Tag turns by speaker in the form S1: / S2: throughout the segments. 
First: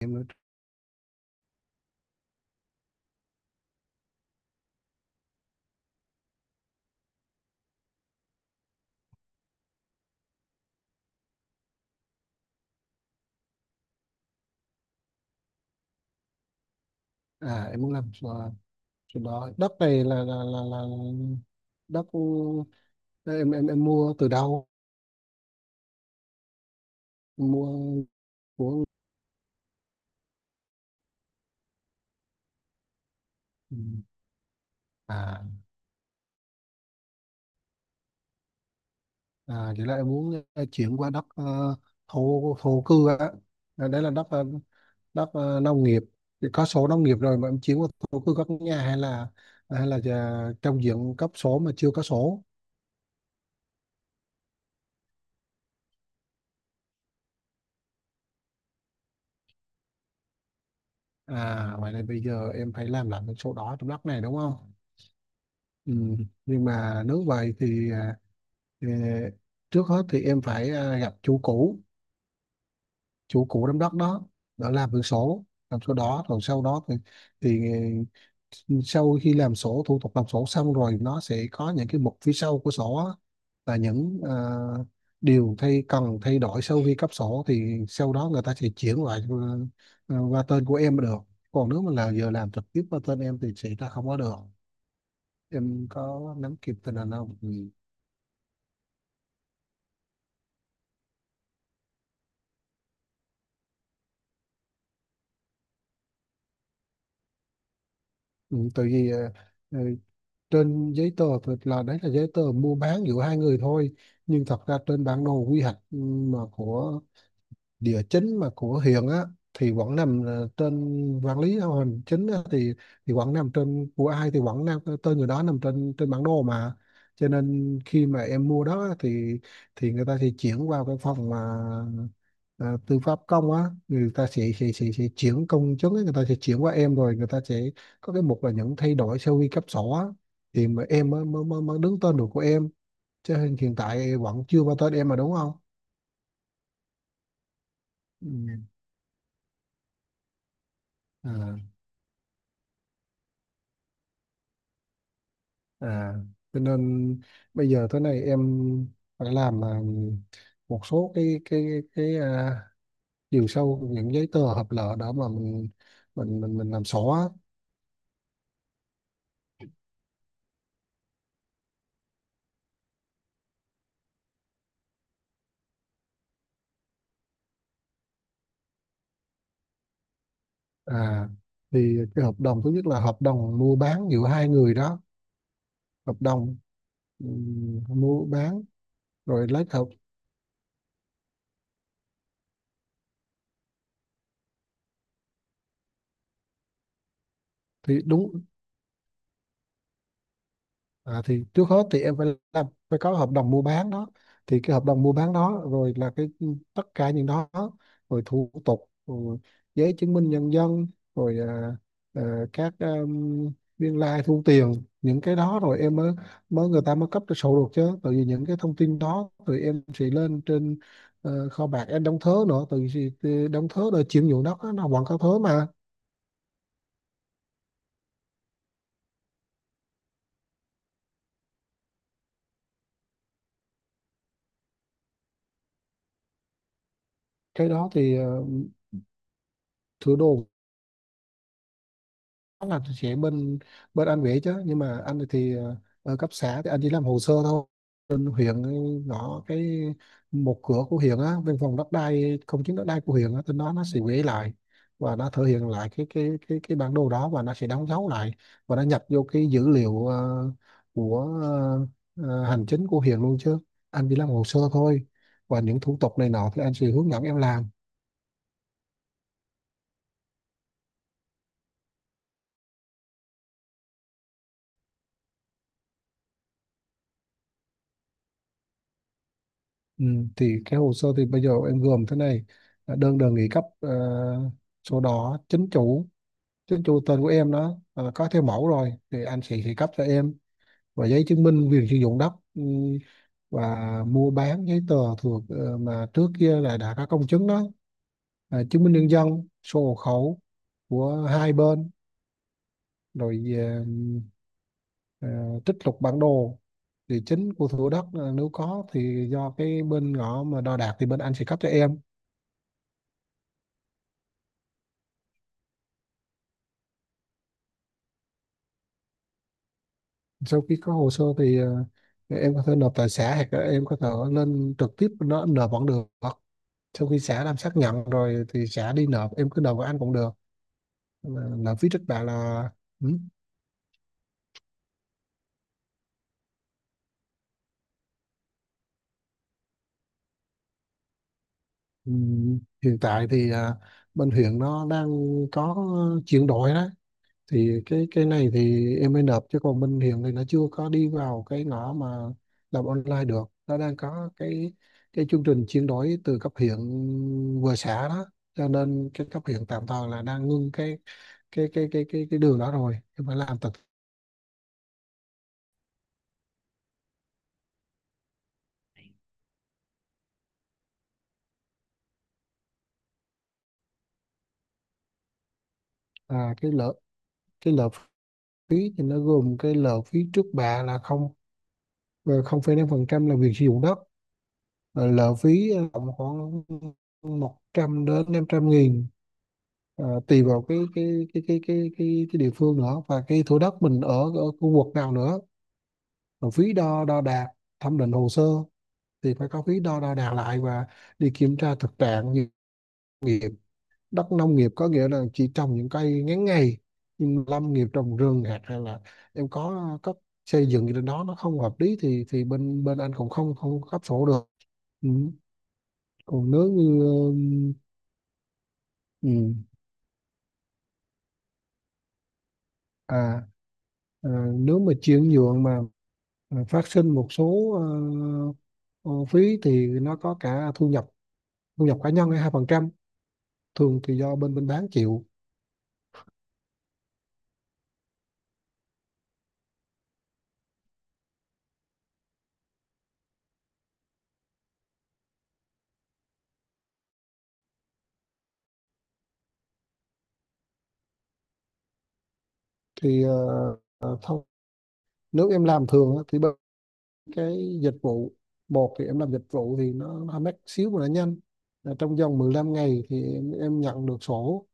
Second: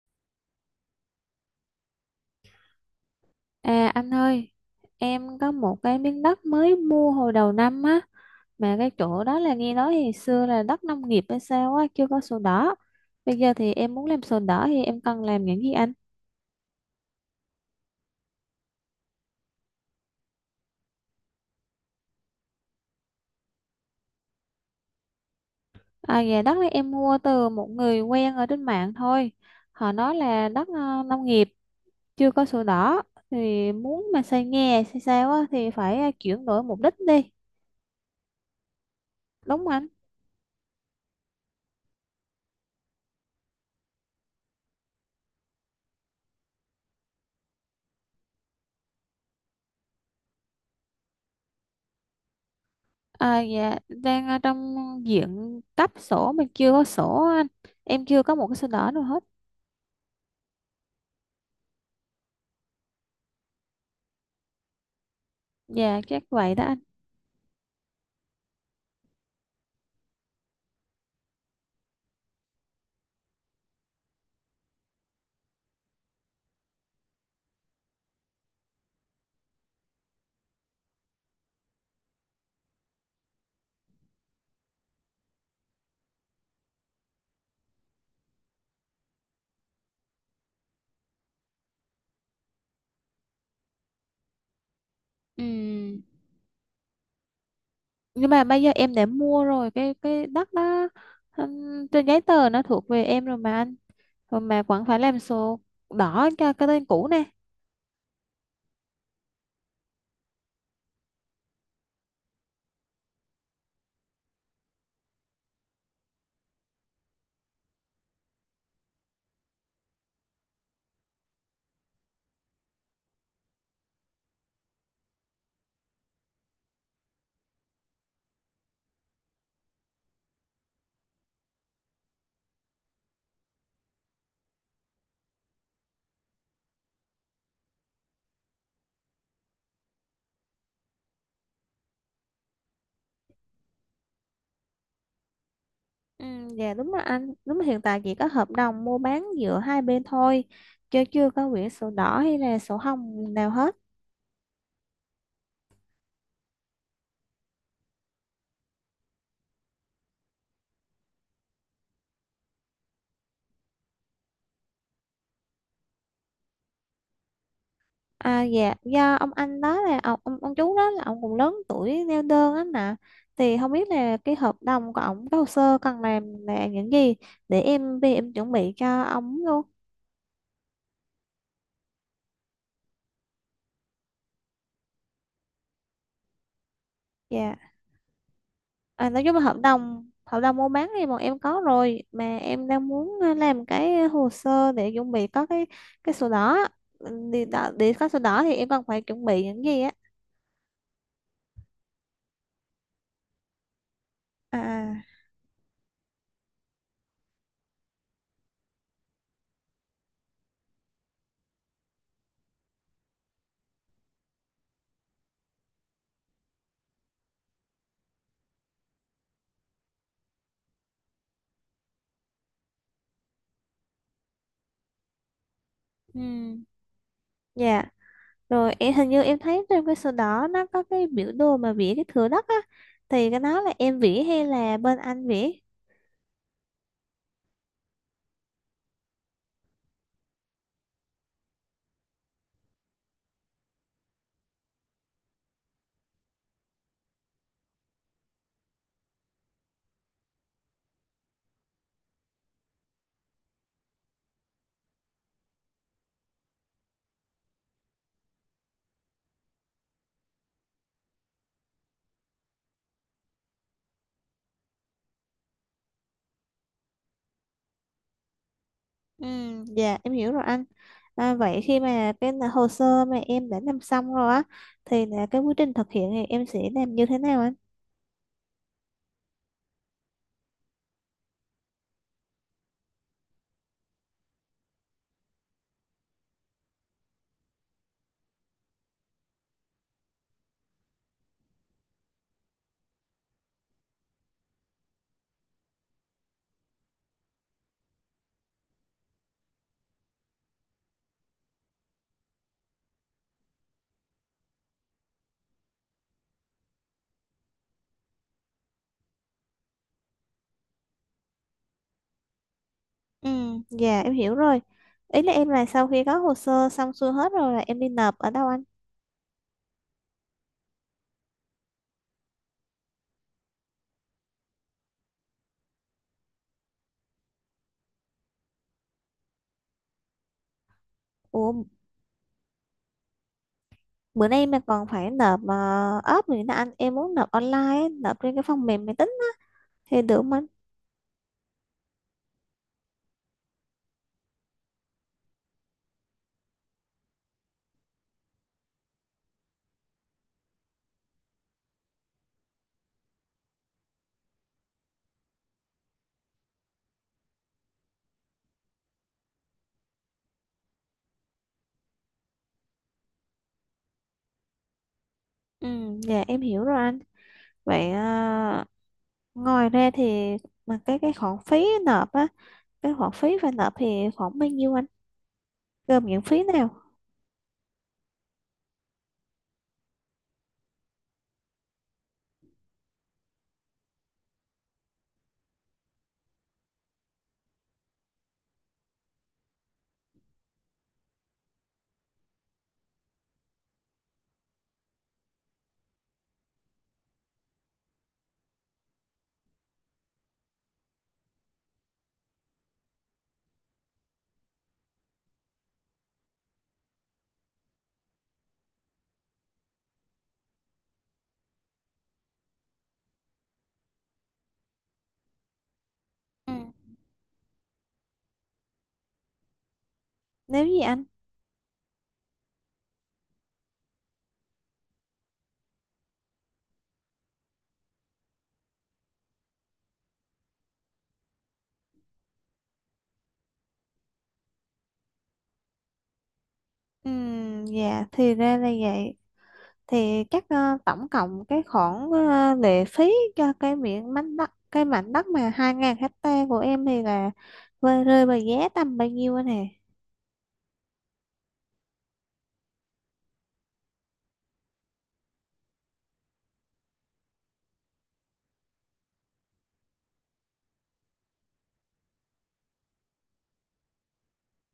S1: Em nói.
S2: À anh ơi, em có một cái miếng đất mới mua hồi đầu năm á, mà cái chỗ đó là nghe nói thì xưa là đất nông nghiệp hay sao á, chưa có sổ đỏ. Bây giờ thì em muốn làm sổ đỏ thì em cần làm những gì anh?
S1: Em muốn làm, chỗ đó đất này là đất, ờ, em mua từ đâu?
S2: À dạ, đất này em mua
S1: Em
S2: từ
S1: mua
S2: một người quen ở trên
S1: của.
S2: mạng thôi. Họ nói là đất nông nghiệp chưa có sổ đỏ thì
S1: Ừ.
S2: muốn mà xây nhà xây sao
S1: à
S2: á thì phải chuyển đổi mục đích đi. Đúng không anh?
S1: Vậy là em muốn, chuyển qua đất, thổ thổ cư á. À, đấy là đất, đất, nông nghiệp thì có sổ nông nghiệp rồi mà em chuyển qua thổ cư có nhà, hay là giờ trong diện cấp sổ mà chưa có sổ.
S2: À dạ, đang ở trong diện cấp sổ, mình chưa có sổ anh, em chưa có một cái sổ đỏ nào hết.
S1: Vậy là bây giờ em phải làm lại cái sổ đỏ trong đất này đúng không? Ừ.
S2: Dạ chắc vậy đó
S1: Nhưng
S2: anh.
S1: mà nếu vậy thì, Ờ, trước hết thì em phải, gặp chủ cũ, chủ cũ đám đất đó đã làm được sổ, làm sổ đỏ rồi sau đó thì ờ, sau khi làm sổ, thủ tục làm sổ xong rồi nó sẽ có những cái mục phía sau của sổ á, là những, điều cần thay đổi sau khi cấp sổ, thì sau đó người ta sẽ chuyển lại, qua tên của em mới được. Còn nếu mà là giờ làm trực tiếp qua tên em thì sẽ ra không có được.
S2: Ừ,
S1: Em có nắm kịp tình hình không? Ừ.
S2: nhưng mà bây giờ em đã mua rồi cái đất đó. Trên giấy tờ nó thuộc về em rồi mà anh, rồi mà vẫn phải làm sổ đỏ cho cái tên cũ nè.
S1: Ừ, tại vì, ờ, trên giấy tờ thì là đấy là giấy tờ mua bán giữa hai người thôi, nhưng thật ra trên bản đồ quy hoạch, mà của địa chính mà của huyện á, thì vẫn nằm, trên quản lý hành chính á, thì vẫn nằm trên của ai thì vẫn nằm, tên người đó nằm trên trên bản đồ mà. Cho nên khi mà em mua đó á, thì người ta sẽ chuyển qua cái phòng mà, à, tư pháp công á, người ta sẽ chuyển công chứng á, người ta sẽ chuyển qua em rồi người ta sẽ có cái mục là những thay đổi sau khi cấp sổ á, thì mà em mới, mới, mới mới đứng tên được của em. Cho nên hiện tại vẫn chưa có tên em mà đúng không?
S2: Ừ, dạ đúng rồi anh, đúng là hiện tại chỉ có
S1: Ừ.
S2: hợp đồng mua bán giữa hai bên thôi, chứ chưa có
S1: À.
S2: quyển sổ đỏ hay là sổ hồng nào hết.
S1: À, cho nên bây giờ thế này, em phải làm, một số cái à, chiều sâu những giấy tờ hợp lệ đó mà mình làm sổ á.
S2: À dạ, do ông anh đó là ông, ông chú đó là ông cũng lớn tuổi neo đơn á nè. Thì không biết là cái hợp đồng của ông, cái hồ sơ cần làm là những gì để em về em chuẩn bị cho ông luôn.
S1: À, thì cái hợp đồng thứ nhất là hợp đồng mua bán giữa hai người đó, hợp đồng,
S2: Dạ.
S1: mua bán,
S2: À, nói chung là
S1: rồi
S2: hợp
S1: lấy hợp,
S2: đồng hợp đồng mua bán thì bọn em có rồi, mà em đang muốn làm cái hồ sơ để chuẩn bị có cái sổ đỏ á. Ừ, để, để
S1: thì
S2: có sổ
S1: đúng.
S2: đỏ thì em cần phải chuẩn bị những gì á.
S1: À, thì trước hết thì em phải làm, phải có hợp đồng mua bán đó, thì cái hợp
S2: À.
S1: đồng mua bán đó rồi là cái tất cả những đó, rồi thủ tục, rồi giấy chứng minh nhân dân, rồi, à, à, các biên lai thu tiền, những cái đó rồi em mới mới người ta mới cấp cho sổ được, chứ tại vì những cái thông tin đó thì em sẽ lên trên, kho bạc em đóng thớ nữa, tại vì đóng thớ rồi chuyển nhượng đất á, nó vẫn có thớ mà.
S2: Ừ. Dạ. Rồi em hình như em thấy trong cái sổ đỏ nó có cái biểu đồ mà vẽ cái thửa đất á. Thì cái đó là em vẽ hay là bên anh vẽ?
S1: Cái đó thì, sửa đồ chắc là chị bên, bên anh vậy, chứ nhưng mà anh thì, ở cấp xã thì anh chỉ làm hồ sơ thôi, bên huyện ấy, ngõ cái một cửa của huyện á, bên phòng đất đai không, chứng đất đai của huyện á tên đó, nó sẽ gửi lại và nó thể hiện lại cái bản đồ đó, và nó sẽ đóng dấu lại và nó nhập vô cái dữ liệu, của ờ, hành chính của huyện luôn, chứ anh chỉ làm hồ sơ thôi và những thủ tục này nọ thì anh sẽ hướng dẫn em làm.
S2: Ừ, dạ em hiểu rồi anh. À, vậy khi mà hồ sơ mà em đã làm xong rồi á, thì là cái quá trình thực hiện thì em sẽ làm như thế nào anh?
S1: Ừ, thì cái hồ sơ thì bây giờ em gồm thế này, là đơn đề nghị cấp, sổ đỏ chính chủ, chính chủ tên của em đó, có theo mẫu rồi thì anh sẽ cấp cho em, và giấy chứng minh quyền sử dụng đất, và mua bán giấy tờ thuộc, mà trước kia là đã có công chứng đó, à, chứng minh nhân dân, sổ hộ khẩu của hai bên, rồi, ờ, trích lục bản đồ địa chính của thửa đất, nếu có thì do cái bên ngõ mà đo đạc thì bên anh sẽ cấp cho em.
S2: Ừ, dạ em hiểu rồi. Ý là em là sau khi có hồ sơ xong xuôi hết rồi là em đi nộp ở đâu anh?
S1: Sau khi có hồ sơ thì, em có thể nộp tại xã hoặc là em có thể lên trực tiếp nó nộp vẫn được, sau khi xã làm xác nhận rồi thì xã đi nộp, em cứ nộp với anh cũng được. Ờ,
S2: Ủa,
S1: nộp phí trước bạ là, ừ,
S2: bữa nay mà còn phải nộp ốp nữa nè anh. Em muốn nộp online á, nộp trên cái phần mềm máy tính á thì được không anh?
S1: ừ, hiện tại thì, bên huyện nó đang có chuyển đổi đó, thì cái này thì em mới nộp, chứ còn bên hiện thì nó chưa có đi vào cái ngõ mà làm online được, nó đang có cái chương trình chuyển đổi từ cấp huyện vừa xã đó, cho nên cái cấp huyện tạm thời là đang ngưng cái đường đó, rồi em phải làm thật.
S2: Ừ, dạ em hiểu rồi anh. Vậy à, ngoài ra thì mà cái khoản phí nộp á, cái khoản phí phải nộp thì khoảng bao nhiêu anh? Gồm những phí
S1: À, cái
S2: nào?
S1: lợ cái lợ phí thì nó gồm cái lợ phí trước bạ là không, 0,5% là việc sử dụng đất. Rồi lợ phí, tầm khoảng 100 đến 500 nghìn. Ờ, tùy vào cái địa phương nữa và cái thửa đất mình ở ở khu vực nào nữa, rồi phí đo đo đạc, thẩm định hồ sơ, thì phải có phí đo đo đạc lại và đi kiểm tra thực trạng, như nghiệp đất nông nghiệp có nghĩa là chỉ trồng những cây ngắn ngày, nhưng lâm nghiệp trồng rừng hạt, hay là em có cấp xây dựng gì trên đó nó không hợp lý thì bên bên anh cũng không không cấp sổ được. Ừ. Còn
S2: Ừ.
S1: nếu như, ừ,
S2: Nếu gì anh?
S1: à, à nếu mà chuyển nhượng mà, phát sinh một số, ờ, phí thì nó có cả thu nhập, thu nhập cá nhân hay 2%, thường thì do bên bên bán chịu.
S2: Ừ, dạ thì ra là vậy. Thì chắc à, tổng cộng cái khoản lệ phí cho cái miệng mảnh đất, cái mảnh đất mà hai ngàn hecta của em thì là rơi vào giá tầm bao nhiêu anh hả?
S1: Thì, thôi nếu em làm thường á, thì bên cái dịch vụ một, thì em làm dịch vụ thì nó mắc xíu mà nó nhanh. Là trong vòng 15 ngày thì em nhận được sổ,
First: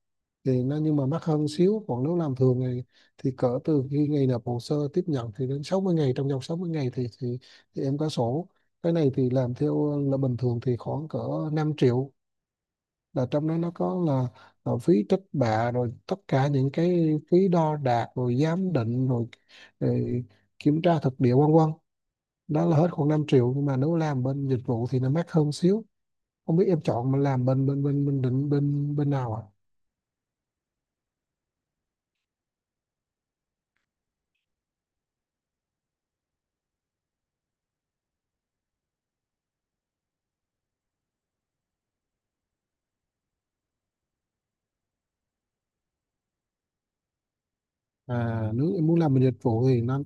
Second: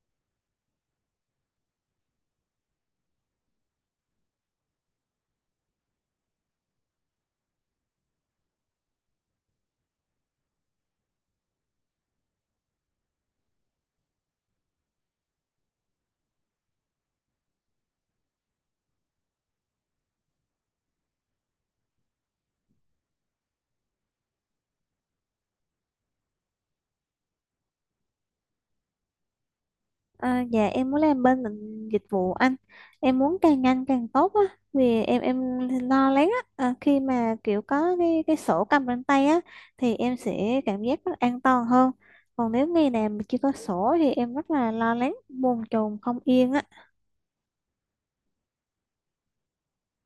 S1: thì nó nhưng mà mắc hơn xíu, còn nếu làm thường thì cỡ từ khi ngày nộp hồ sơ tiếp nhận thì đến 60 ngày, trong vòng 60 ngày thì em có sổ. Cái này thì làm theo là bình thường thì khoảng cỡ 5 triệu, là trong đó nó có là phí trích bạ, rồi tất cả những cái phí đo đạc, rồi giám định rồi, rồi kiểm tra thực địa, vân vân, đó là hết khoảng 5 triệu, nhưng mà nếu làm bên dịch vụ thì nó mắc hơn xíu. Không biết em chọn mà làm bên bên bên bên định bên bên nào ạ à?
S2: À dạ, em muốn làm bên ngành dịch vụ anh, em muốn càng nhanh càng tốt á, vì em lo lắng á, à khi mà kiểu có cái sổ cầm trên tay á thì em sẽ cảm giác rất an toàn hơn, còn nếu ngày nào mà chưa có sổ thì em rất là lo lắng bồn chồn không yên á.
S1: À, nếu em muốn làm bên dịch vụ thì nó,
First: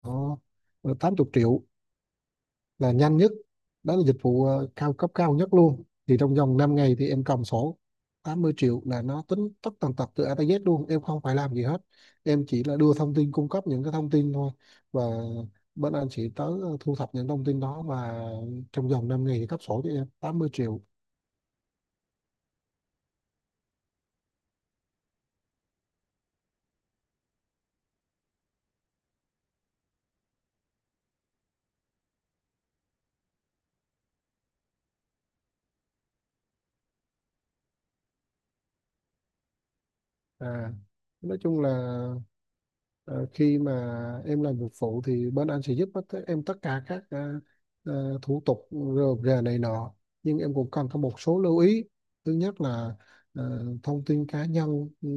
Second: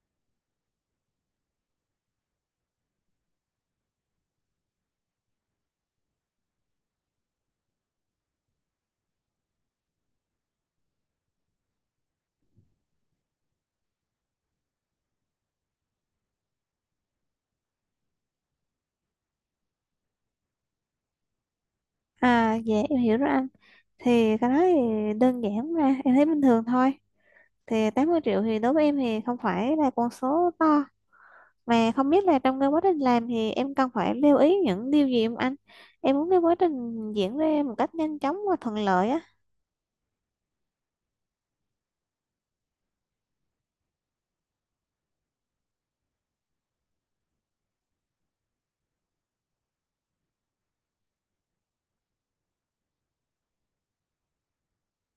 S1: Ồ, 80 triệu là nhanh nhất, đó là dịch vụ, cao cấp cao nhất luôn, thì trong vòng 5 ngày thì em cầm sổ. 80 triệu là nó tính tất tần tật từ A tới Z luôn, em không phải làm gì hết, em chỉ là đưa thông tin, cung cấp những cái thông tin thôi, và bên anh sẽ tới, thu thập những thông tin đó, và trong vòng 5 ngày thì cấp sổ cho em. 80 triệu.
S2: À dạ em hiểu rồi anh, thì cái đó thì đơn giản mà em thấy bình thường thôi, thì 80 triệu thì đối với em thì không phải là con số to, mà không biết là trong cái quá trình làm thì em cần phải lưu ý những điều gì không anh? Em muốn cái quá trình diễn ra một cách nhanh chóng và thuận lợi á.
S1: à nói chung là, Ờ, khi mà em làm việc phụ thì bên anh sẽ giúp hết tất- em tất cả các, thủ tục rườm rà này nọ, nhưng em cũng cần có một số lưu ý. Thứ nhất là, thông tin cá nhân,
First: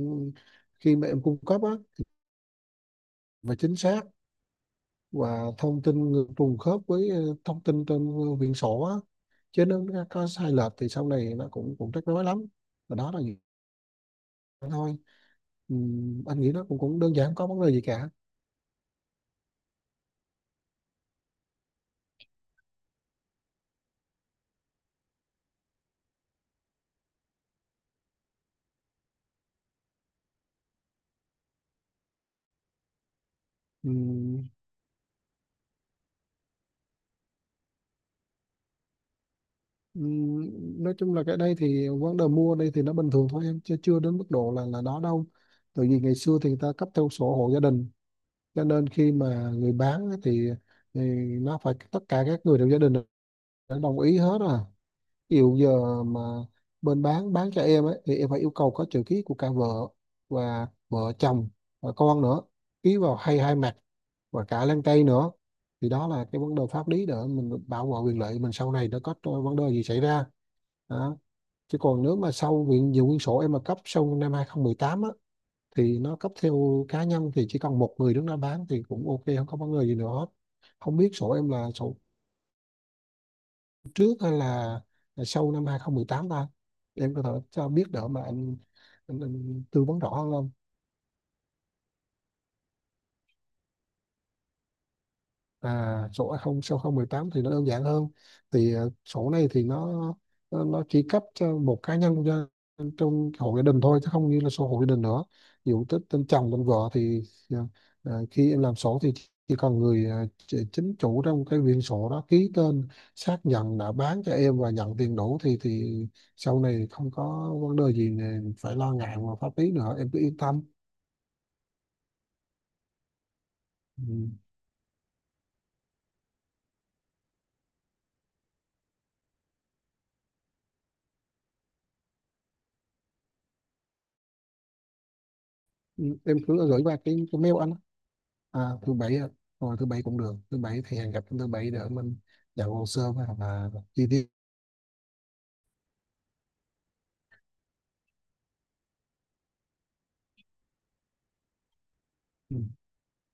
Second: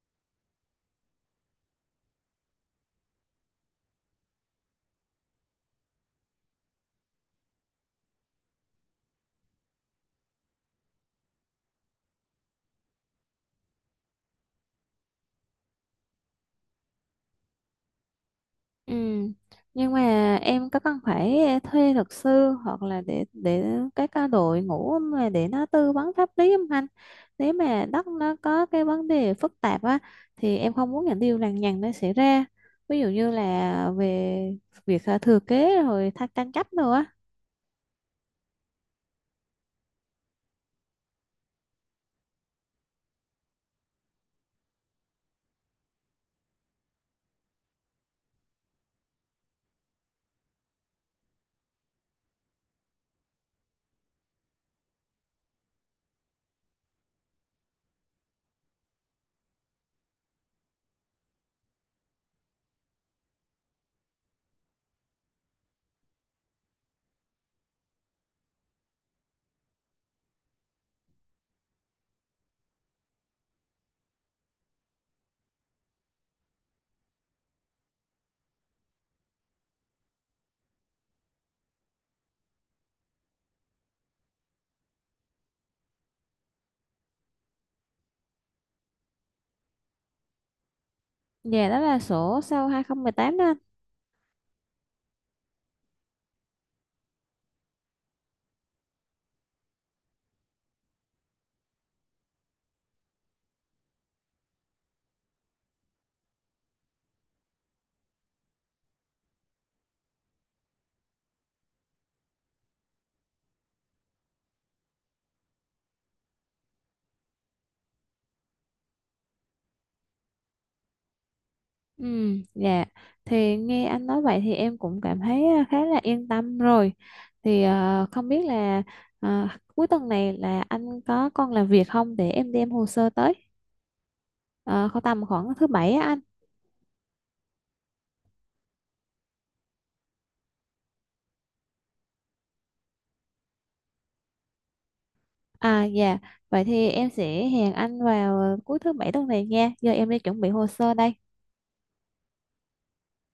S1: khi mà em cung cấp á, và chính xác và thông tin ngược trùng khớp với, thông tin trên quyển sổ á. Chứ nếu nó có sai lệch thì sau này nó cũng cũng rắc rối lắm, và đó là gì thôi. Ừ, anh nghĩ nó cũng cũng đơn giản, không có vấn đề gì cả.
S2: Ừ. Nhưng mà em có cần phải thuê luật sư hoặc là để cái ca đội ngũ mà để nó tư vấn pháp lý không anh? Nếu mà đất nó có cái vấn đề phức tạp á thì em không muốn những điều lằng nhằng nó xảy ra. Ví dụ như
S1: Ừ.
S2: là về việc à, thừa kế rồi thắc tranh chấp nữa á.
S1: Ừm, nói chung là cái đây thì vấn đề mua đây thì nó bình thường thôi em, chứ chưa đến mức độ là đó đâu, tại vì ngày xưa thì người ta cấp theo sổ hộ gia đình, cho nên khi mà người bán á thì nó phải tất cả các người trong gia đình đã đồng ý hết à. Ví dụ giờ mà bên bán cho em ấy thì em phải yêu cầu có chữ ký của cả vợ và vợ chồng và con nữa, ký vào hai hai mặt và cả lan tay nữa, thì đó là cái vấn đề pháp lý để mình bảo vệ quyền lợi mình sau này nó có vấn đề gì xảy ra đó. Chứ còn nếu mà sau quyển nhiều quyển sổ em mà cấp sau năm 2018 á, thì nó cấp theo cá nhân thì chỉ cần một người đứng ra bán thì cũng ok, không có vấn đề gì nữa hết. Không biết sổ em là sổ trước hay là sau năm 2018 ta, em có thể cho biết đỡ mà anh tư vấn rõ hơn không?
S2: Dạ đó là sổ sau 2018 đó anh.
S1: À, sổ A0 sau 018 thì nó đơn giản hơn. Thì, sổ này thì nó chỉ cấp cho một cá nhân cho, trong hộ gia đình thôi, chứ không như là sổ hộ gia đình nữa. Ví dụ tên chồng tên vợ thì, ờ, khi em làm sổ thì chỉ cần người, chính chủ trong cái quyển sổ đó ký tên xác nhận đã bán cho em và nhận tiền đủ thì sau này không có vấn đề gì này phải lo ngại về pháp lý nữa, em cứ yên tâm.
S2: Ừ, dạ. Thì nghe anh nói
S1: Ừ.
S2: vậy thì em cũng cảm thấy à, khá là yên tâm rồi. Thì à, không biết là à, cuối tuần này là anh có còn làm việc không để em đem hồ sơ tới. À, khoảng tầm khoảng thứ bảy á anh.
S1: Em cứ gửi qua cái mail anh. À, thứ bảy ạ. Rồi thứ bảy cũng được, thứ bảy thì hẹn gặp thứ bảy để mình nhận hồ sơ và chi tiết.
S2: À dạ. Vậy thì em sẽ hẹn anh vào cuối thứ bảy tuần này nha. Giờ em đi chuẩn bị hồ sơ đây.
S1: Ừ.